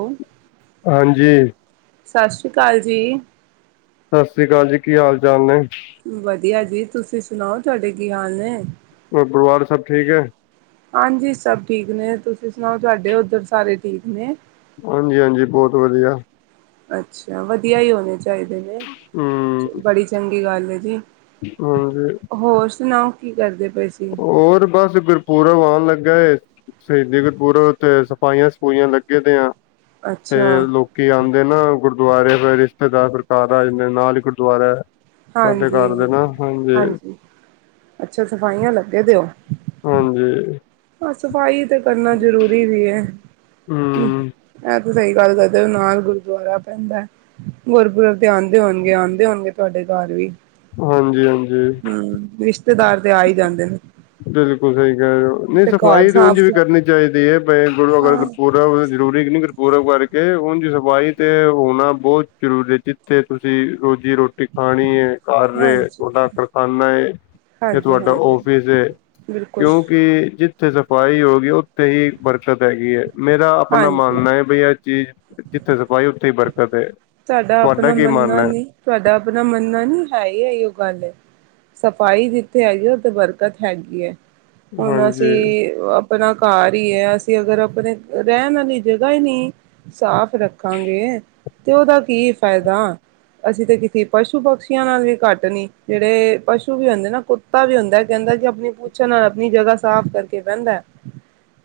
ਓ ਹਾਂਜੀ। ਸਾਸਰੀ ਕਾਲ ਜੀ। ਸਸਰੀ ਕਾਲ ਜੀ ਕੀ ਹਾਲ ਚਾਲ ਨੇ? ਵਧੀਆ ਜੀ ਤੁਸੀਂ ਸੁਣਾਓ ਤਾਡੇ ਕੀ ਹਾਲ ਨੇ? ਹੋਰ ਪਰਵਾਰ ਸਭ ਠੀਕ ਐ? ਹਾਂਜੀ ਸਭ ਠੀਕ ਨੇ ਤੁਸੀਂ ਸੁਣਾਓ ਤੁਹਾਡੇ ਓਦਰ ਸਾਰੇ ਠੀਕ ਨੇ? ਹਾਂਜ-ਹਾਂਜੀ ਬੋਤ ਵਧੀਆ। ਅੱਛਾ ਵਧੀਆ ਈ ਹੋਣੇ ਚਾ ਈਦੇ ਨੇ, ਹਮ ਬੜੀ ਚੰਗੀ ਗੱਲ ਹੈ ਜੀ, ਹਾਂਜੀ ਹੋਰ ਸੁਣਾਓ? ਕੀ ਕਰਦੇ ਪਏ ਸੀ? ਹੋਰ ਬਸ, ਗੁਰਪੂਰਬ ਆਣ ਲੱਗਾ ਏ ਸ਼ਹੀਦੀਗਰਪੁਰਬ ਤੇ, ਸਪਾਈਆਂ-ਸਪੂਈਆਂ ਲੱਗੇ ਤੇ ਆ, ਤੇ ਅੱਛਾ ਲੋ ਕੀ ਆਦੇ ਨਾ ਗੁਰਦੁਆਰੇ ਫਿਰ ਰਿਸ਼ਤੇਦਾਰ ਘਰ ਆ ਜਾਂਦੇ ਨਾਲ ਈ ਗੁਰਦੁਆਰਾ ਐ। ਸਾਡੇ ਘਰ ਦੇ ਨਾ, ਹਾਂਜੀ ਅੱਛਾ ਸਫਾਈਆਂ ਲੱਗੇ ਦੇਓ। ਹਾਂਜੀ। ਆਂ ਸਫ਼ਾਈ ਤੇ ਕਰਨਾ ਜ਼ਰੂਰੀ ਵੀ ਏ। ਹੂੰ ਐ ਤੇ ਸਈ ਗੱਲ ਕਰਦੇ ਓ ਨਾਲ ਗੁਰਦੁਆਰਾ ਪੈਂਦਾ ਐ। ਗੁਰਪੁਰਬ ਤੇ ਆਦੇ ਹੋਣਗੇ- ਆਦੇ ਹੋਣਗੇ ਤੁਆਡੇ ਘਰ ਵੀ। ਹਾਂਜੀ-ਹਾਂਜੀ। ਹੂੰ ਰੀਸ਼ਤੇਦਾਰ ਤੇ ਆ ਈ ਜਾਂਦੇ ਨੇ। ਬਿਲਕੁਲ ਸਈ ਕੈ ਰਏ ਓ ਨਈ ਘਰ ਸਫ਼ਾਈ ਤੇ ਉਂਝ ਸਾਫ਼ ਵੀ ਸੁ ਕਰਨੀ ਚਾਈਦੀ ਏ, ਬ ਗੁਰੂ ਅਗਰ ਹਾਂ ਗੁਰਪੁਰਬ ਜ਼ਰੂਰੀ ਕੇ ਨਈ ਗੁਰਪੂਰਬ ਕਰਕੇ ਉਂਜ ਸਫਾਈ ਤੇ ਹੋਣਾ ਬਹੁਤ ਜ਼ਰੂਰੀ ਜੇ ਜੀਥੇ ਤੁਸੀਂ ਰੋਜ਼ੀ-ਰੋਟੀ ਖਾਣੀ ਐ। ਘਰ ਏ, ਹਾਂਜੀ ਤੁਹਾਡਾ ਪਖਾਨਾ ਏ, ਤੇ ਹਾਂਜੀ ਤੁਆਡਾ ਹਾਂਜੀ ਔਫਿਸ ਏ, ਬਿਲਕੁਲ ਕਿਉਂ ਕੀ ਜੀਥੇ ਸਫ਼ਾਈ ਹੋ ਗਈ ਓਥੇ ਈ ਬਰਕਤ ਹੈਗੀ ਐ। ਮੇਰਾ ਆਪਣਾ ਹਾਂਜੀ ਮੰਨ ਐ ਬਈ ਏ ਚੀਜ਼ ਜੀਥੇ ਸਫਾਈ ਓਥੇ ਈ ਬਰਕਤ ਐ। ਤੁਆਡਾ ਅਪਣਾ ਮੰਨਣਾ ਨੀ, ਤੁਆਡਾ ਅਪਣਾ ਮੰਨਣਾ ਨੀ ਹੈ ਈ ਆਈ ਓ ਗੱਲ ਏ। ਸਫ਼ਾਈ ਜੀਥੇ ਹੈਗੀ ਆ ਓਥੇ ਬਰਕਤ ਹੈਗੀ ਐ, ਹੁਣ ਹਾਂਜੀ ਅਸੀਂ ਆਪਣਾ ਘਰ ਈ ਐ ਅਸੀਂ ਅਗਰ ਆਪਣੇ ਰਹਿਣ ਵਾਲੀ ਜਗ੍ਹਾ ਈ ਨੀ ਸਾਫ਼ ਰੱਖਾਂਗੇ, ਤੇ ਓਦਾ ਕੀ ਫਾਈਦਾ। ਅਸੀਂ ਤੇ ਕੀਤੇ ਪਸੂ ਪਕਸ਼ੀਆਂ ਨਾਲ ਵੀ ਘੱਟ ਨੀ, ਜੇੜੇ ਪਸ਼ੂ ਵੀ ਹੁੰਦੇ ਨਾ ਕੁ ਕੁੱਤਾ ਵੀ ਹੁੰਦਾ ਕੈਂਦਾ ਕੀ ਅਪਣੀ ਪੁੂਛਾ ਨਾਲ ਆਪਣੀ ਜਗਾ ਸਾਫ਼ ਕਰਕੇ ਬੈਂਦਾ।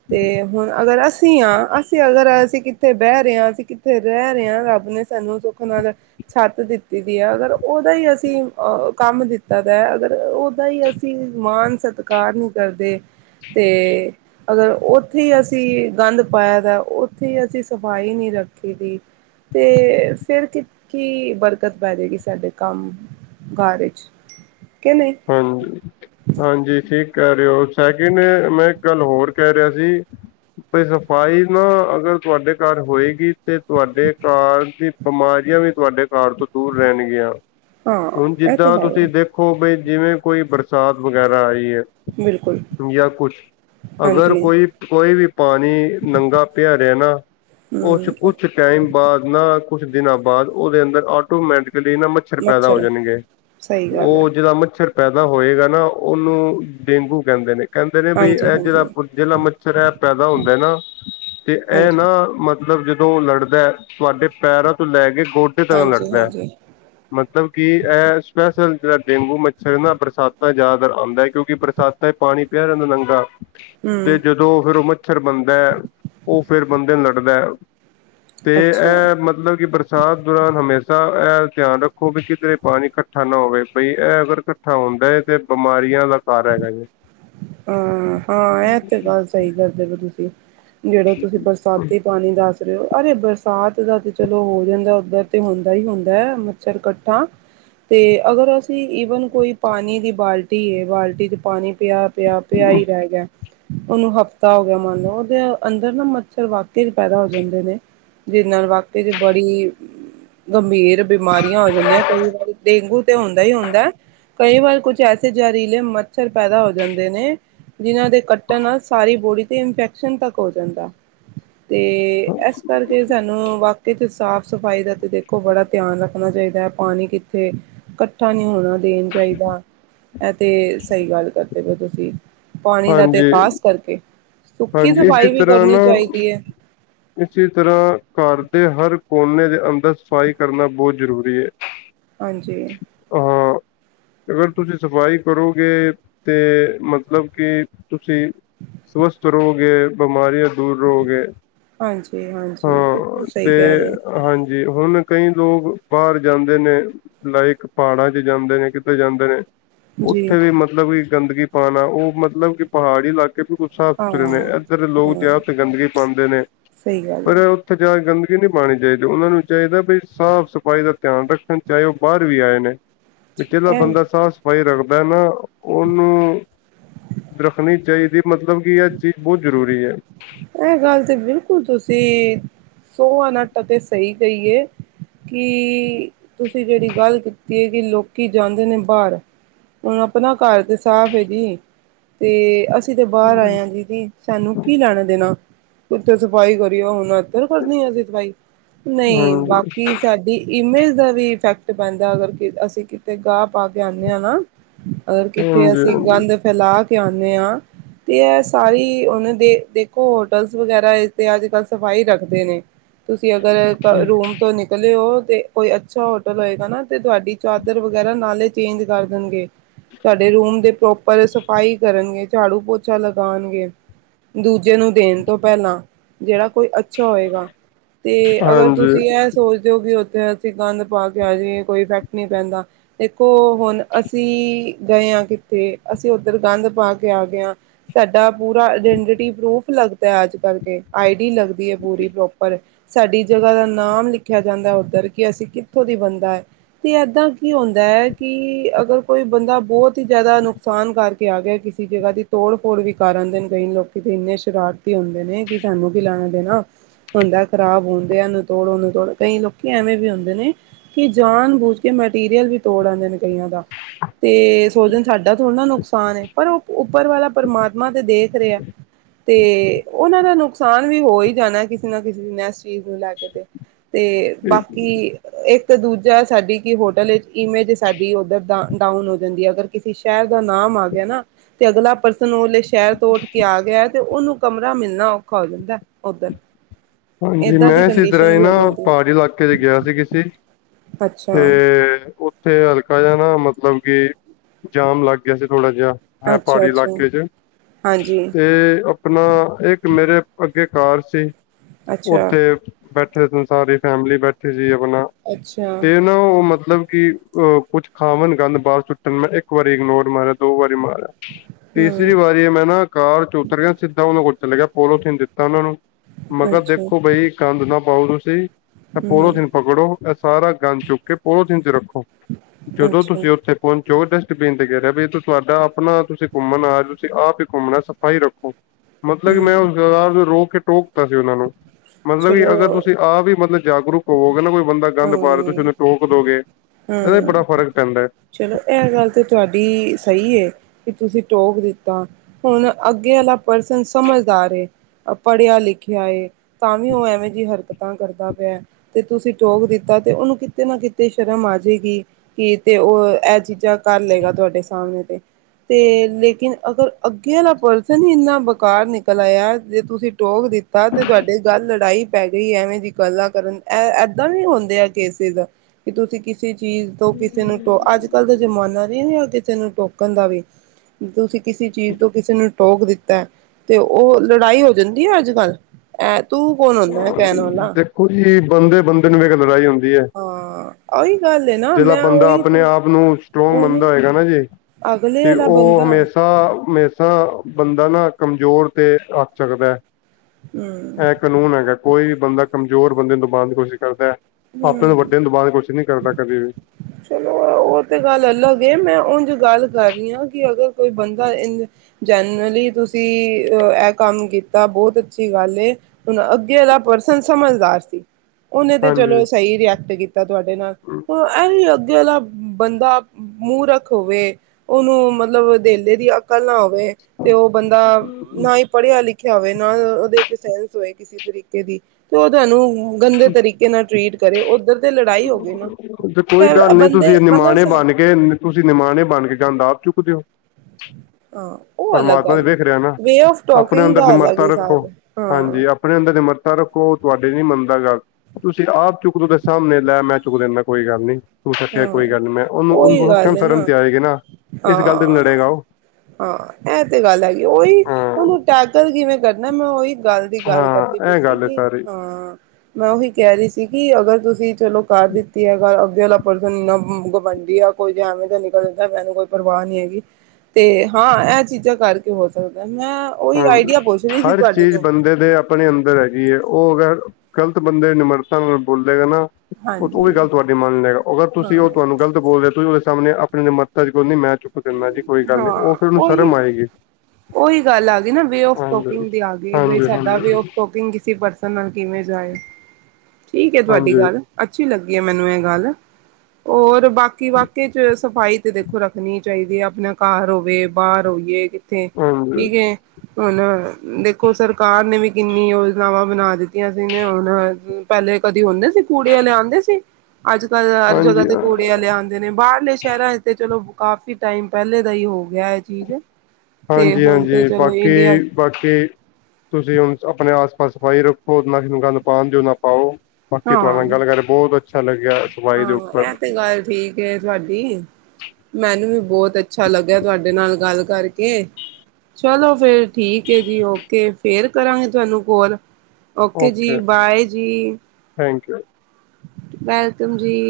ਤੇ, ਹੁਣ ਅਗਰ ਅਸ ਅਸੀਂ ਆ, ਅਸੀਂ ਅਗਰ ਅਸੀਂ ਕਿੱਥੇ ਬਹਿ ਰਹੇ ਹਾਂ, ਅਸੀਂ ਕਿੱਥੇ ਰਹਿ ਰਹੇ ਹਾਂ, ਰੱਬ ਜਿਨੇ ਸਾਨੂੰ ਸੁੱਖ ਨਾਲ, ਛੱਤ ਦਿੱਤੀ ਦੀ ਪੀ ਐ ਅਗਰ ਉਹਦਾ ਹੀ ਅਸੀਂ, ਅਹ ਕੰਮ ਦਿੱਤ ਤਾ ਦਾ, ਅਗਰ ਓਦਦਾ ਈ ਅਸੀਂ ਮਾਣ ਸਤਿਕਾਰ ਨਹੀਂ ਕਰਦੇ, ਤੇ ਅਗਰ ਉੱਥੇ ਹੀ ਅਸੀਂ ਗੰਦ ਪਾਇਆ ਪਿਆ, ਉੱਥੇ ਹੀ ਅਸੀਂ ਸਫਾਈ ਨੀ ਰੱਖੀ ਪੀ ਤੇ, ਫਿਰ ਕੀ-ਕੀ ਬਰਕਤ ਪੈਣੀ ਸਾਡੇ ਕੰਮ ਕਾਰ ਚ। ਕੇ ਨਈ। ਹਾਂਜੀ ਹਾਂਜੀ, ਠੀਕ ਕਹਿ ਰਹੇ ਓ, ਸੈਕਿੰਡ ਮੈਂ- ਮੈ ਇੱਕ ਗੱਲ ਹੋਰ ਕਹਿ ਰਿਹਾ ਸੀ। ਤੇ ਸਫ਼ਾਈ ਨਾ ਅਗਰ ਤੁਹਾਡੇ ਘਰ ਹੋਏਗੀ, ਤੇ ਤੁਹਾਡੇ ਘਰ ਦੀ ਬਿਮਾਰੀਆਂ ਵੀ ਤੁਹਾਡੇ ਘਰ ਤੋਂ ਦੂਰ ਰਹਿਣਗੀਆਂ, ਹਾਂ ਹੁਣ ਇਹ ਤੇ ਜਿੱਦਾਂ ਹੈ ਤੁਸੀਂ ਦੇਖ ਦੇਖੋ ਬਈ ਜਿਵੇਂ ਕੋਈ ਬਰਸਾਤ ਵਗੈਰਾ ਆਈ ਐ, ਬਿਲਕੁਲ ਯਾ ਕੁਛ- ਅਗਰ ਹਾਂਜੀ ਕੋਈ-ਕੋਈ ਵੀ ਪਾਨੀ ਨੰਗਾ ਪਿਆ ਰਿਹਾ ਨਾ, ਉਸ ਹਮ ਕੁਛ ਟਾਈਮ ਬਾਅਦ ਨਾ, ਕੁਛ ਦਿਨਾਂ ਬਾਅਦ ਉਹਦੇ ਅੰਦਰ ਆਟੋਮੈਟਿਕਲੀ ਨਾ ਮੱਛਰ ਪੈਦਾ ਹੋ ਜਾਣਗੇ, ਸਹੀ ਗੱਲ ਹੈ ਉਹ ਜੇੜਾ ਮੱਛ ਮੱਛਰ ਪੈਦਾ ਹੋਏਗਾ ਨਾ, ਉਹਨੂੰ ਡੇਂਗੂ ਕਹਿੰਦੇ ਨੇ। ਕਹਿ-ਕਹਿੰਦੇ ਬੀ ਹਾਂਜੀ ਐ, ਹਾਂਜੀ ਜਿਹੜਾ-ਜੇਲਾ ਮੱਛਰ ਐ ਪੈਦਾ ਹੁੰਦਾ ਨਾ, ਤੇ ਇਹ ਨਾ ਹਾਂਜੀ ਮ ਮਤਲਬ ਜਦੋਂ ਉਹ ਲੜਦਾ, ਤੁਹਾਡੇ ਪੈਰਾਂ ਤੋਂ ਲੈਕੇ ਗੋਡੇ ਤਕ ਹਾਂਜੀ ਲੜਦਾ ਐ। ਹਾਂਜੀ ਮਤਲਬ ਕੀ ਐ ਸਪੈਸ਼ਲ ਜਿਹੜਾ ਡੇਂਗੂ ਮੱ ਮੱਛਰ ਨਾ ਬਰਸਾਤਾਂ'ਚ ਜ਼ਿਆਦਾਤਰ ਆਂਦਾ ਇਕ, ਕਿਉਂ ਬਰਸਾਤਾਂ'ਚ ਪਾਣੀ ਪਿਆ ਰਿਹਾ ਨੰਗਾ, ਹਮ ਤੇ ਜ ਜਦੋਂ ਫਿਰ ਉਹ ਮੱਛਰ ਬਣਦੈ, ਉਹ ਫਿਰ ਬੰਦੇ ਨ ਲੜਦੈ ਤੇ, ਅੱਛਾ ਐ ਮਤਲਬ ਕਿ ਬਰ ਚਾਰ ਦੌਰਾਨ ਹਮੇਸ਼ਾ ਐ ਧਿਆਨ ਰੱਖੋ ਵੀ, ਕਿਧਰੇ ਪਾਣੀ ਇਕੱਠਾ ਨਾ ਹੋਵੇ, ਬਈ ਐ ਅਗਰ ਇਕੱਠਾ ਹੁੰਦਾ ਐ, ਤੇ ਬਿਮਾਰੀਆਂ ਲੱਗ ਅਂ, ਹਾਂ, ਐ ਤੇ ਗੱਲ ਸਹੀ ਕਰਦੇ ਪਏ ਤੁਸੀਂ, ਜਿਹੜਾ ਤੁਸੀਂ ਬਰਸਾਤ ਤੇ ਪਾਣੀ ਦੱਸ ਰਹੇ ਹੋ, ਅਰੇ ਬਰਸਾਤ ਦਾ ਤੇ ਚਲੋ ਹੋ ਜਾਂਦਾ, ਉੱਧਰ ਤੇ ਹੁੰਦਾ ਹੀ, ਹੁੰਦੈ ਛਰ ਇਕੱਠਾ, ਤੇ ਅਗਰ ਅਸ ਈਵਨ ਕੋਈ ਪਾਣੀ ਦੀ ਬਾਲਟੀ ਏ, ਬਾਲਟੀ'ਚ ਪਾਣੀ ਪਿਆ- ਪਿਆ -ਪਿਆ ਹੀ ਰਹਿ ਗਿਆ। ਉਹਨੂੰ ਹਫ਼ਤਾ ਹੋਗਿਆ ਮੰਨਲੋ, ਉਹਦੇ ਅੰਦਰ ਨਾ ਮੱਛਰ ਵਾਕਈ ਪੈਦਾ ਹੋ ਜਾਂਦੇ ਨੇ। ਜਿਦ ਨਾਲ ਵਾਕਈ ਬੜੀ, ਗੰਭੀਰ ਬਿਮਾਰੀਆਂ ਹੋ ਜਾਂਦੀਆਂ ਕਈ ਵਾਰੀ, ਡੇਂਗੂ ਤੇ ਹੁੰਦਾ ਹੀ ਹੁੰਦੈ। ਕਈ ਵਾਰ ਕੁਛ ਐਸੇ ਜ਼ਹਿਰੀਲੇ ਮੱਛਰ ਪੈਦਾ ਹੋ ਜਾਂਦੇ ਨੇ ਜਿਨ੍ਹਾਂ ਦੇ ਕੱਟਣ ਨਾਲ ਸਾਰੀ ਬੋਡੀ ਤੇ ਇਨਫੈਕਸ਼ਨ ਤੱਕ ਹੋ ਜਾਂਦਾ। ਤੇ, ਇਸ ਕਰਕੇ ਸਾਨੂੰ ਵਾਕਈ'ਚ ਸਾਫ਼-ਸਫਾਈ ਦਾ ਤਾ ਦੇਖੋ ਬੜਾ ਧਿਆਨ ਰੱਖ ਹੋਣਾ ਚਾਹੀਦਾ, ਪਾਣੀ ਕਿੱਥੇ ਇਕੱਠਾ ਨੀ ਹੋਣਾ ਦੇਣ ਚਾਹੀਦਾ, ਐ ਤੇ ਸਹੀ ਗੱਲ ਕਰਦੇ ਪਿਓ ਤੁਸੀਂ। ਪਾਣੀ ਦਾ ਤੇ ਹਾਂਜੀ ਖ਼ਾਸ ਕਰਕੇ, ਹਾਂਜੀ ਸੁੱਕੀ-ਸਫ਼ਾਈ ਵੀ ਤਰ੍ਹਾਂ ਕਰਨੀ ਨਾ ਚਾਹੀਦੀ ਐ? ਇਸੇ ਤਰ੍ਹਾਂ, ਘਰ ਦੇ ਹਰ ਕੋਨੇ ਦੇ ਅੰਦਰ ਸਫ਼ਾਈ ਕਰਨਾ ਬੋਤ ਜ਼ਰੂਰੀ ਏ। ਹਾਂਜੀ। ਹਾਂ, ਅਗਰ ਤੁਸੀਂ ਸਫਾਈ ਕਰੋਗੇ, ਤੇ ਮਤਲਬ ਕਿ ਤੁਸੀਂ ਸਵਸਥ ਰਹੋਗੇ, ਬਿਮਾਰੀਆਂ ਦੂਰ ਰੋ ਗੇ, ਹਾਂਜੀ-ਹਾਂਜੀ ਬਿਲਕੁਲ ਹਾਂ ਸਹੀ ਤੇ ਕਹਿ ਰਹੇ ਹੋ। ਹਾਂਜੀ। ਜੀ, ਹੁਣ ਕਈ ਲੋਕ ਬਾਹਰ ਜਾਂਦੇ ਨੇ- ਲਾਇਕ ਪਹਾੜਾਂ ਚ ਜਾਂਦੇ ਨੇ ਕਿਤੇ ਜਾਂਦੇ ਨੇ ਜੀ ਉੱਥੇ ਵੀ ਮਤਲਬ ਕਿ ਗੰਦਗੀ ਪਾਉਣਾ ਉਹ ਮਤਲਬ ਕਿ ਪਹਾੜੀ ਇਲਾਕੇ ਵੀ ਸਾਫ਼ ਹਾਂ ਸੁਥਰੇ ਨੇ ਇੱਧਰ ਲੋਕ ਜ ਹਾਂ ਉੱਥੇ ਗੰਦਗੀ ਪਾਉਂਦੇ ਨੇ, ਸਹੀ ਗੱਲ ਹੈ ਪਰ ਉੱਥੇ ਜਾ ਕੇ ਗੰਦਗੀ ਨਹੀਂ ਪਾਣੀ ਚਾਈਦੀ ਉਹਨਾਂ ਨੂੰ ਚਾਈਦਾ ਵੀ ਸਾਫ਼ ਸਫਾਈ ਦਾ ਧਿਆਨ ਰੱਖਣ ਚਾਹੇ ਉਹ ਬਾਰ ਵੀ ਆਏ ਨੇ ਹ ਜੇੜਾ ਬੰਦਾ ਸਾਫ਼ ਸਫ਼ਾਈ ਰੱਖਦਾ ਹੈ ਨਾ ਉਹਨੂੰ ਰੱਖਣੀ ਚਾਈਦੀ ਮਤਲਬ ਕਿ ਇਹ ਚੀਜ਼ ਬੋਤ ਜ਼ਰੂਰੀ ਹੈ ਐਹ ਗੱਲ ਤੇ ਬਿਲਕੁਲ ਤੁਸੀਂ ਸੋਆ ਨਾਟਾ ਤੇ ਸਹੀ ਕਹੀ ਏ ਕੀ ਤੁਸੀਂ ਜੇੜੀ ਗੱਲ ਕੀਤੀ ਹੈ ਕਿ ਲੋਕੀ ਜਾਂਦੇ ਨੇ ਬਾਰ ਹੁਣ ਆਪਣਾ ਘਰ ਤੇ ਸਾਫ਼ ਹੈ ਜੀ ਤੇ ਅ ਤੇ ਬਾਰ ਆਇਆ ਦੀ ਦੀ ਸਾਨੂੰ ਕੀ ਲੈਣਾ ਨਾ ਕਿਥੇ ਸਫ਼ਾਈ ਕਰੀਓ ਹੁਣ ਇੱਧਰ ਕਰਨੀ ਅਸੀਂ ਸਫ਼ਾਈ ਨਹੀਂ ਹਾਂਜੀ ਬਾਕੀ ਸਾਡੀ ਇਮੇਜ ਦਾ ਵੀ ਇਫੈਕਟ ਪੈਂਦਾ ਅਗਰ ਅਸੀਂ ਤੇ ਗਾਹ ਪਾ ਕੇ ਆਂਦੇ ਹਾਂ ਨਾ ਅਗਰ ਕਿੱਥੇ ਹਾਂਜੀ ਅਸੀਂ ਹਾਂਜੀ ਗੰਦ ਫੈਲਾ ਕੇ ਆਂਦੇ ਹਾਂ ਤੇ ਇਹ ਸਾਰੀ ਉਹਨਾਂ ਦੇ ਦੇ ਹੋਟਲ ਵਗੈਰਾ ਇਸ ਤੇ ਅੱਜ ਕੱਲ ਸਫ਼ਾਈ ਰੱਖਦੇ ਨੇ ਤੁਸੀਂ ਅਗਰ ਰੂਮ ਤੋਂ ਨਿਕਲੇ ਉਹ ਤੇ ਕੋਈ ਅੱਛਾ ਹੋਟਲ ਹੋਏਗਾ ਨਾ ਤੇ ਤੁਹਾਡੀ ਚਾਦਰ ਵਗੈਰਾ ਨਾਲੇ ਚੇਂਜ ਕਰ ਦੇਣਗੇ ਤਾਡੇ ਰੂਮ ਦੇ ਪ੍ਰੋਪਰ ਸਫ਼ਾਈ ਕਰਨਗੇ ਝਾੜੂ ਪੋਚਾ ਲਗਾਣਗੇ ਦੂਜੇ ਨੂੰ ਦੇਣ ਤੋਂ ਪੈਲਾਂ ਜੇੜਾ ਕੋਈ ਅੱਛਾ ਹੋਏਗਾ ਤੇ ਅਗਰ ਹਾਂਜੀ ਤੁਸੀਂ ਇਹ ਸੋਚਦੇ ਹੋ ਕਿ ਉੱਥੇ ਅਸੀਂ ਗੰਦ ਪਾ ਕੇ ਆ ਜਾਈਏ ਕੋਈ ਇਫੈਕਟ ਨਹੀਂ ਪੈਂਦਾ ਦੇਖੋ ਹੁਣ ਅਸੀਂ ਗਏ ਹਾਂ ਕਿੱਥੇ ਅਸੀਂ ਉੱਧਰ ਗੰਦ ਪਾ ਕੇ ਆ ਗਏ ਹ ਸਾਡਾ ਪੂਰਾ ਆਈਡੈਂਟਿਟੀ ਪ੍ਰੂਫ ਲੱਗਦਾ ਅੱਜ ਕੱਲ ਕੇ ਆਈ ਡੀ ਲੱਗਦੀ ਹੈ ਪੂਰੀ ਪ੍ਰੋਪਰ ਸਾਡੀ ਜਗ੍ਹਾ ਦਾ ਨਾਮ ਲਿਖਿਆ ਜਾਂਦਾ ਓਧਰ ਕਿ ਅਸੀਂ ਕਿੱਥੋਂ ਦੀ ਬੰਦਾ ਹੈ ਤੇ ਏਦਾਂ ਕੀ ਹੁੰਦਾ ਹੈ ਕਿ ਅਗਰ ਕੋਈ ਬੰਦਾ ਬਹੁਤ ਹੀ ਜ਼ਿਆਦਾ ਨੁਕਸਾਨ ਕਰਕੇ ਆ ਗਿਆ ਕਿਸੇ ਜਗ੍ਹਾ ਦੀ ਤੋੜ ਫੋੜ ਵੀ ਕਰ ਆਂਦੇ ਨੇ ਕਈ ਲੋਕ ਕਿਤੇ ਇੰਨੇ ਸ਼ਰਾਰਤੀ ਹੁੰਦੇ ਨੇ ਕਿ ਸਾਨੂੰ ਕੀਲੈਣਾ ਦੇਣਾ ਹੁੰਦਾ ਖ਼ਰਾਬ ਹੁੰਦੇ ਆ ਨੂੰ ਤੋੜੋ ਨੂੰ ਤੋੜੋ ਕਈ ਲੋਕੀ ਐਵੇਂ ਵੀ ਹੁੰਦੇ ਨੇ ਕਿ ਜਾਣ ਬੂਝ ਕੇ ਮੈਟੀਰੀਅਲ ਵੀ ਤੋੜ ਆਂਦੇ ਨੇ ਕਈਆਂ ਦਾ ਤੇ ਸੋਜਨ ਸਾਡਾ ਥੋੜ੍ਹਾ ਨਾ ਨੁਕਸਾਨ ਹੈ ਪਰ ਉਹ ਉੱਪਰ ਵਾਲਾ ਪ੍ਰਮਾਤਮਾ ਤੇ ਦੇਖ ਰਿਹਾ ਤੇ ਉਹਨਾਂ ਦਾ ਨੁਕਸਾਨ ਵੀ ਹੋ ਹੀ ਜਾਣਾ ਕਿਸੇ ਨਾ ਕਿਸੇ ਦਿਨ ਐਸ ਚੀਜ਼ ਨੂੰ ਲੈ ਕੇ ਤੇ ਬਾਕੀ ਇੱਕ ਦੂਜਾ ਸਾਡੀ ਕਿ ਹੋਟਲ ਇਮੇਜ ਸਾਡੀ ਉਧਰ ਡਾਊਨ ਹੋ ਜਾਂਦੀ ਹੈ ਅਗਰ ਕਿਸੇ ਸ਼ਹਿਰ ਦਾ ਨਾਮ ਆ ਗਿਆ ਨਾ ਤੇ ਅਗਲਾ ਪਰਸਨ ਓਲੇ ਸ਼ਹਿਰ ਤੋਂ ਉੱਠ ਕੇ ਆ ਗਿਆ ਤੇ ਉਹਨੂੰ ਕਮਰਾ ਮਿਲਣਾ ਔਖਾ ਹੋ ਜਾਂਦਾ ਉੱਧਰ ਹਾਂਜੀ ਏਦਾਂ ਦੀ ਮੈਂ ਇਸ ਤਰ੍ਹਾਂ ਕੰਡੀਸ਼ਨ ਹੀ ਵੀ ਨਾ ਹੋ ਜਾਂਦੀ ਪਹਾੜੀ ਹੈ ਇਲਾਕੇ ਚ ਗਿਆ ਸੀਗਾ ਸੀ ਕਿਸੀ ਅੱਛਾ ਤੇ ਉੱਥੇ ਹਲਕਾ ਜਿਹਾ ਨਾ ਮਤਲਬ ਕਿ ਜਾਮ ਲੱਗ ਗਿਆ ਸੀ ਥੋੜ੍ਹਾ ਜਿਹਾ ਹੈ ਅੱਛਾ ਪਹਾੜੀ ਅੱਛਾ ਇਲਾਕੇ ਚ ਹਾਂਜੀ ਤੇ ਆਪਣਾ ਇੱਕ ਮੇਰੇ ਅੱਗੇ ਕਾਰ ਸੀ ਅੱਛਾ ਉੱਥੇ ਬੈਠੇ ਸਨ ਸਾਰੀ ਫੈਮਲੀ ਬੈਠੇ ਸੀ ਆਪਣਾ ਅੱਛਾ ਤੇ ਨਾ ਉਹ ਮਤਲਬ ਕਿ ਕੁੱਛ ਖਾਵਣ ਗੰਧ ਬਾਰ ਸੁੱਟਣ ਮੈਂ ਇੱਕ ਵਾਰੀ ਇਗਨੋਰ ਮਾਰਿਆ ਦੋ ਵਾਰੀ ਮਾਰਿਆ ਤੀਸਰੀ ਹਮ ਵਾਰੀ ਮੈਂ ਨਾ ਕਾਰ ਚ ਉਤਰੇਆ ਸਿੱਧਾ ਉਹਨਾ ਕੋਲ ਚਲੇ ਗਿਆ ਪੋਲੋਥੀਨ ਦਿੱਤਾ ਉਹਨਾਂ ਨੂੰ ਮਗਰ ਅੱਛਾ ਦੇਖੋ ਬਈ ਗੰਦ ਨਾ ਪਾਓ ਤੁਸੀਂਐ ਹਮ ਹਮ ਪੋਲੋਥੀਨ ਪਕੜੋ ਇਹ ਸਾਰਾ ਗੰਦ ਚੁੱਕ ਕੇ ਪੋਲੋਥੀਨ ਚ ਰੱਖੋ ਜਦੋਂ ਅੱਛਾ ਤੁਸੀਂ ਉੱਥੇ ਪਹੁੰਚੋ ਡਸਟਬਿਨ 'ਤੇ ਗੇਰ ਰਿਹਾ ਵੀ ਤੁਹਾਡਾ ਆਪਣਾ ਤੁਸੀਂ ਘੁੰਮਣ ਆ ਤੁਸੀਂ ਆਪ ਹੀ ਘੁੰਮਣਾ ਸਫ਼ਾਈ ਰੱਖੋ ਮਤਲਬ ਕਿ ਮੈਂ ਹਮ ਉਸ ਗਾਰ ਨੂੰ ਰੋਕ ਕੇ, ਟੋਕ ਤਾ ਸੀ ਉਹਨਾਂ ਨੂੰ ਮਤਲਬ ਕਿ ਅਗਰ ਚਲੋ ਤੁਸੀਂ ਆਪ ਹੀ ਮਤਲਬ ਜਾਗਰੂਕ- ਹੋਓਗੇ ਨਾ ਕੋਈ ਬੰਦਾ ਗੰਦ ਪਾ ਰਿਹਾ, ਤੁਸੀਂ ਹੂੰ ਉਹਨੂੰ ਟੋਕ ਦੋਗੇ ਇਹਦੇ 'ਚ ਬੜਾ ਹੂੰ ਫਰਕ ਪੈਂਦਾ ਚਲੋ ਇਹ ਗੱਲ ਤਾਂ ਤੁਹਾਡੀ ਸਹੀ ਏ, ਕਿ ਤੁਸੀਂ ਟੋਕ ਦਿੱਤਾ ਹੁਣ ਅੱਗੇ ਵਾਲਾ ਪਰਸਨ ਸਮਝਦਾਰ ਏ ਪੜ੍ਹਿਆ ਲਿਖਿਆ ਏ ਤਾਂ ਵੀ ਉਹ ਐਵੇਂ ਜਿਹੀ ਹਰਕਤਾਂ ਕਰਦਾ ਪਿਆ ਤੇ ਤੁਸੀਂ ਟੋਕ ਦਿੱਤਾ ਤੇ ਉਹਨੂੰ ਕਿਤੇ ਨਾ ਕਿਤੇ ਸ਼ਰਮ ਆ ਜਾਏਗੀ ਕੀ ਤੇ ਉਹ ਇਹ ਚੀਜ਼ਾਂ ਕਰ ਲੇਗਾ ਤੁਹਾਡੇ ਸਾਹਮਣੇ ਤੇ ਤੇ ਲੇਕਿਨ ਅਗਰ ਅੱਗੇ ਵਾਲਾ ਪਰਸਨ ਹੀ ਇੰਨਾ ਬੇਕਾਰ ਨਿਕਲ ਆਇਆ ਜੇ ਤੁਸੀਂ ਟੋਕ ਦਿੱਤੀ ਤ ਤੇ ਤੁਹਾਡੇ ਗੱਲ ਲੜਾਈ ਪੈ ਗਈ ਐਵੇਂ ਦੀ ਗੱਲਾਂ ਕਰਨ ਏਦਾਂ ਵੀ ਹੁੰਦੇ ਆ ਕੇਸਿਸ, ਕਿ ਤੁਸੀਂ ਕਿਸ ਕਿਸੀ ਚੀਜ਼ ਤੋਂ ਕਿਸੇ ਨੂੰ ਟੋਕ, ਅੱਜ ਕੱਲ ਦਾ ਜ਼ਮਾਨਾ ਨਹੀਂ ਕਿਸੇ ਨੂੰ ਟੋਕਣ ਦਾ ਵੀ, ਤੁਸੀਂ ਕਿਸੇ ਚੀਜ਼ ਤੋਂ ਕਿਸੇ ਨੂੰ ਟੋਕ ਦਿੱਤਾ, ਤੇ ਉਹ ਲੜਾਈ ਹੋ ਜਾਂਦੀ ਹੈ ਅੱਜ ਕੱਲ ਐ ਤੂੰ ਕੋਣ ਹੁੰਦਾ ਕਹਿਣ ਵਾਲਾ ਕੁਛ ਵੀ ਬੰਦੇ ਬੰਦੇ ਨੂੰ ਵੇਖ ਲੜਾਈ ਹੁੰਦੀ ਹੁੰਦੀ ਐ, ਹਾਂ ਉਹੀ ਗੱਲ ਹੈ ਨਾ ਜਿੜਾ ਮੈਂ ਬੰਦਾ ਉਹੀ ਆਪਣੇ ਚੀਜ਼ ਆਪ ਨੂੰ ਸਟਰੋਂਗ ਹੁਣ ਮੰਨਦਾ ਹੋਏਗਾ ਨਾ ਜੀ ਅਗਲੇ ਤੇ ਵਾਲਾ ਉਹ ਬੰਦਾ ਹਮੇਸ਼ਾ ਹੇਸ਼ ਤਾਂ ਬੰਦਾ ਨਾ ਕਮਜ਼ੋਰ 'ਤੇ ਹੱਥ ਚਕਦਾ ਐ ਹੂ ਇਹ ਕਾਨੂੰਨ ਹੈਗਾ, ਕੋਈ ਵੀ ਬੰਦਾ ਕਮਜ਼ੋਰ ਬੰਦੇ ਨੂੰ ਦਬਾਉਣ ਦੀ ਕੋਸ਼ਿਸ਼ ਕਰਦਾ ਹੈ ਆਪਨੇ ਤੋ ਹਮ ਵੱਡੇ ਨੂੰ ਦਬਾਕੇ ਕੁਛ ਨੀ ਕਰਦਾ ਕਦੇ ਵੀ ਚਲੋ ਉਹ ਤੇ ਗੱਲ ਅਲੱਗ ਏ, ਮੈਂ ਉਝ ਗੱਲ ਕਰ ਰਹੀ ਹਾਂ ਕਿ ਅਗਰ ਕੋਈ ਬੰਦਾ ਇਜ ਜਨਰਲੀ ਤੁਸੀਂ ਐ ਕੰਮ ਕੀਤਾ ਬਹੁਤ ਅੱਛੀ ਗੱਲ ਏ ਹੁਣ ਅੱਗੇ ਦਾ ਪਰਸਨ ਸਮਝਦਾਰ ਸੀ ਉਹਨੇ ਤੇ ਚਲੋ ਹਾਂਜੀ ਸਹੀ ਰਿਐਕਟ ਕੀਤਾ ਤੁਹਾਡੇ ਨਾਲ, ਔ ਐ ਹੀ ਅੱਗੇ ਵਾਲਾ ਬੰਦਾ ਮੂੰਰੱਖ ਹੋਵੇ, ਉਹਨੂੰ ਮਤਲਬ ਦੇਲੇ ਦੀ ਅਕਲ ਨਾ ਹੋਵੇ ਹੋਵੇ, ਤੇ ਉਹ ਬੰਦਾ ਨਾ ਹੀ ਪੜ੍ਹਿਆ ਲਿਖਿਆ ਹੋਵੇ ਨਾ ਉਹਦੇ ਚ ਸੈਂੰਸ ਹੋਏ ਕਿਸੇ ਤਰੀਕੇ ਦੀ, ਤੇ ਉਹ ਤੁਹਾਨੂੰ ਗੰਦੇ ਤਰੀਕੇ ਨਾਲ ਟਰੀਟ ਕਰੇ ਉੱਧਰ ਤੇ ਲੜਾਈ ਹੋ ਗਈ ਨਾ ਤੇ ਕੋਈ ਫਿਰ ਐ ਗੱਲ ਬੰਦਾ, ਨਹੀਂ ਬੰਦੇ ਤੁਸੀਂ ਮਤਲ ਨਿਮਾਣੇ ਬਣ ਕੇ ਤੁਸੀਂ ਨਿਮਾਣੇੇ ਬਣ ਕੇ ਗੰਦ ਆਪ ਚੁੱਕਦੇ ਹੋ ਹਾਂ ਉਹ ਅਲੱਗ ਪਰਮਾਤਮਾ ਗੱਲ ਤੇ ਐ, ਵੇਖ ਰਿਹਾ ਨਾ ਵੇ ਆਫ ਆਪਣੇ ਟੋਕਿੰਗ ਅੰਦਰ ਦਾ ਅਲੱਗ ਨਿਮਰਤਾ ਰੱਖੋ ਹਿਸਾਬ ਐ ਹਾਂ ਹਾਂਜੀ ਆਪਣੇ ਅੰਦਰ ਨਿਮਰਤਾ ਰੱਖੋ, ਉਹ ਤੁਹਾਡੇ ਨੀ ਮੰਨਦਾ ਗੱਲ ਤੁਸੀਂ ਆਪ ਚੁੱਕ ਦੋ ਔਦੇ ਸਾਹਮਣੇ, ਲੈ ਮੈਂ ਚੁੱਕ ਦੇਨਾ ਕੋਈ ਗੱਲ ਨੀ ਤੂੰ ਸੱਚਾ ਐ, ਹਾਂ। ਕੋਈ ਗੱਲ ਨੀ ਮੈਂ ਉਹਨੂੰ ਉਹੀ ਉਸ ਟਾਈਮ ਗੱਲ ਹੈ ਸ਼ਰਮ ਨਾ ਤੇ ਆਏਗੀ ਨਾ, ਇਸ ਗੱਲ ਤੇ ਲੜੇਗਾ ਹਾਂ। ਉਹ ਹਾਂ ਇਹ ਤੇ ਗੱਲ ਹੈਗੀ, ਉਹੀ ਹਾਂ ਉਹਨੂੰ ਟੈਕਲ ਕਿਵੇਂ ਕਰਨਾ ਮੈਂ ਉਹੀ ਗੱਲ ਦੀ ਗੱਲ ਕਰਦੀ ਪਈ ਹਾਂ ਇਹ ਸੀ, ਗੱਲ ਹੈ ਕੀ ਸਾਰੀ ਹਾਂ ਮੈਂ ਉਹੀ ਕਹਿ ਰਹੀ ਸੀ ਕਿ, ਅਗਰ ਤੁਸੀਂ ਚਲੋ ਕਰ ਦਿੱਤੀ ਹੈ ਗੱਲ ਅੱਗੇ ਵਾਲ [unintelligible] ਤੇ ਹਾਂ ਇਹ ਚੀਜ਼ਾਂ ਕਰਕੇ ਹੋ ਸਕਦਾ, ਮੈਂ ਉਹੀ ਹੂ, ਆਈਡੀਆ ਪੁੱਛ ਰਹੀ ਸੀ ਹਰ ਤੁਹਾਡੇ ਚੀਜ਼ ਤੋਂ ਬੰਦੇ ਦੇ ਆਪਣੇ ਅੰਦਰ ਹੈਗੀ ਹੈ, ਉਹ ਅਗਰ ਗਲਤ ਬੰਦੇ ਨਿਮਰਤਾ ਨਾਲ ਬੋਲੇਗਾ ਨਾ ਉਹ ਉਹ ਹਾਂਜੀ ਵੀ ਗਲ ਤੁਹਾਡੀ ਮੰਨ ਲੇਗਾ ਅਗਰ ਤੁਸੀਂ ਉਹ ਹਾਂ ਤੁਹਾਨੂੰ ਗਲਤ ਬੋਲਦੇ ਹੋ ਤੁਸੀਂ ਉਹਦੇ ਸਾਹਮਣੇ ਆਪਣੀ ਨ ਮਰਤਾ ਚ ਕੋ, ਨੀ ਮੈਂ ਚੁੱਕ ਦਿੰਦਾ ਜੀ ਕੋਈ ਗੱਲ ਨਹੀਂ, ਉਹ ਹਾਂ ਫਿਰ ਉਹਨੂੰ ਉਹੀ ਸ਼ਰਮ ਆਏਗੀ ਉਹੀ ਗੱਲ ਆ ਗਈ ਨਾ, ਵੇ ਆਫ ਹਾਂਜੀ ਟੋਕਿੰਗ ਦੇ ਆ ਗਏ ਬਈ ਹਾਂਜੀ ਸਾਡਾ ਹਾਂਜੀ ਵੇਫ ਟੋਕ ਕਿਵੇਂ ਕਿਸੀ ਪਰਸਨ ਨਾਲ ਕਿਵੇਂ ਜਾਏ, ਠੀਕ ਹੈ ਤੁਹਾਡੀ ਹਾਂਜੀ ਗੱਲ। ਅੱਛੀ ਲੱਗੀ ਹੈ ਮੈਨੂੰ ਇਹ ਗੱਲ, ਹੋਰ ਬਾਕੀ- ਵਾਕੀ ਤੇ ਸਫ਼ਾਈ ਤੇ ਦੇਖੋ ਰੱਖਣੀ ਚਾਹੀਦੀ ਹੈ ਆਪਣਾ ਘਰ ਹੋਵੇ, ਬਾਹਰ ਹੋ ਗਏ ਏ ਕਿੱਥੇ ਹਾਂਜੀ ਠੀਕ ਹੈ ਹੁਣ ਦੇਖੋ ਸਰਕਾਰ ਨੇ ਵੀ ਕਿੰਨੀ ਯੋਜਨਾਵਾਂ ਬਣਾ ਦਿੱਤੀਆਂ ਜਿਵੇ ਹੁਣ ਪਹਿਲੇ ਕਦੀ ਹੁੰਦੇ ਸੀ ਕੂੜੇ ਆਲੇ ਆਉਂਦੇ ਸੀ। ਅੱਜ ਕੱਲ ਹਰ ਜਗਾ ਹਾਂਜੀ ਤੇ ਕੂੜੇ ਆਲੇ ਆਂਦੇ ਨੇ, ਬਾਰਲੇ ਸ਼ਹਿਰਾਂ ਚ ਤੇ ਚਲੋ ਕਾਫ਼ੀ ਟਾਈਮ ਪਹਿਲੇ ਦਾ ਈ ਹੋ ਗਿਆ ਏ ਚੀਜ਼, ਤੇ ਹੁਣ ਤੇ ਚਲੋ ਇੰਡੀਆ ਬਾਖੀ ਤੁਸੀ ਹੁਣ ਅਪਣੇ ਆਸ- ਪਾਸ ਸਫ਼ਾਈ ਰੱਖੋ, ਨਾ ਕਿਸੇ ਨੂੰ ਗਂਦ ਪਾਉਣ ਦਿਓ, ਨਾ ਪਾਓ। ਬਾਕੀ ਤੁਹਾਡੇ ਹਾਂ ਨਾਲ ਗੱਲ ਕਰ ਬੋਤ ਅੱਛਾ ਲੱਗਿਆ ਸਫਾਈ ਦੇ ਉੱਪਰ। ਗਲ ਠੀ ਏ ਤੁਹਾਡੀ, ਮੈਨੂੰ ਵੀ ਬੋਤ ਅੱਛਾ ਲੱਗਿਆ ਤੁਹਾਡੇ ਨਾਲ ਗੱਲ ਕਰਕੇ। ਚਲੋ ਫੇਰ ਠੀਕ ਏ ਜੀ ਓਕੇ। ਫੇਰ ਕਰਾਂਗੇ ਤੁਹਾਨੂੰ ਕੋਲ। ਓਕੇ ਜੀ, ਬਾਏ ਜੀ, ਥੈਂਕ ਯੂ ਵੈਲਕਮ ਜੀ।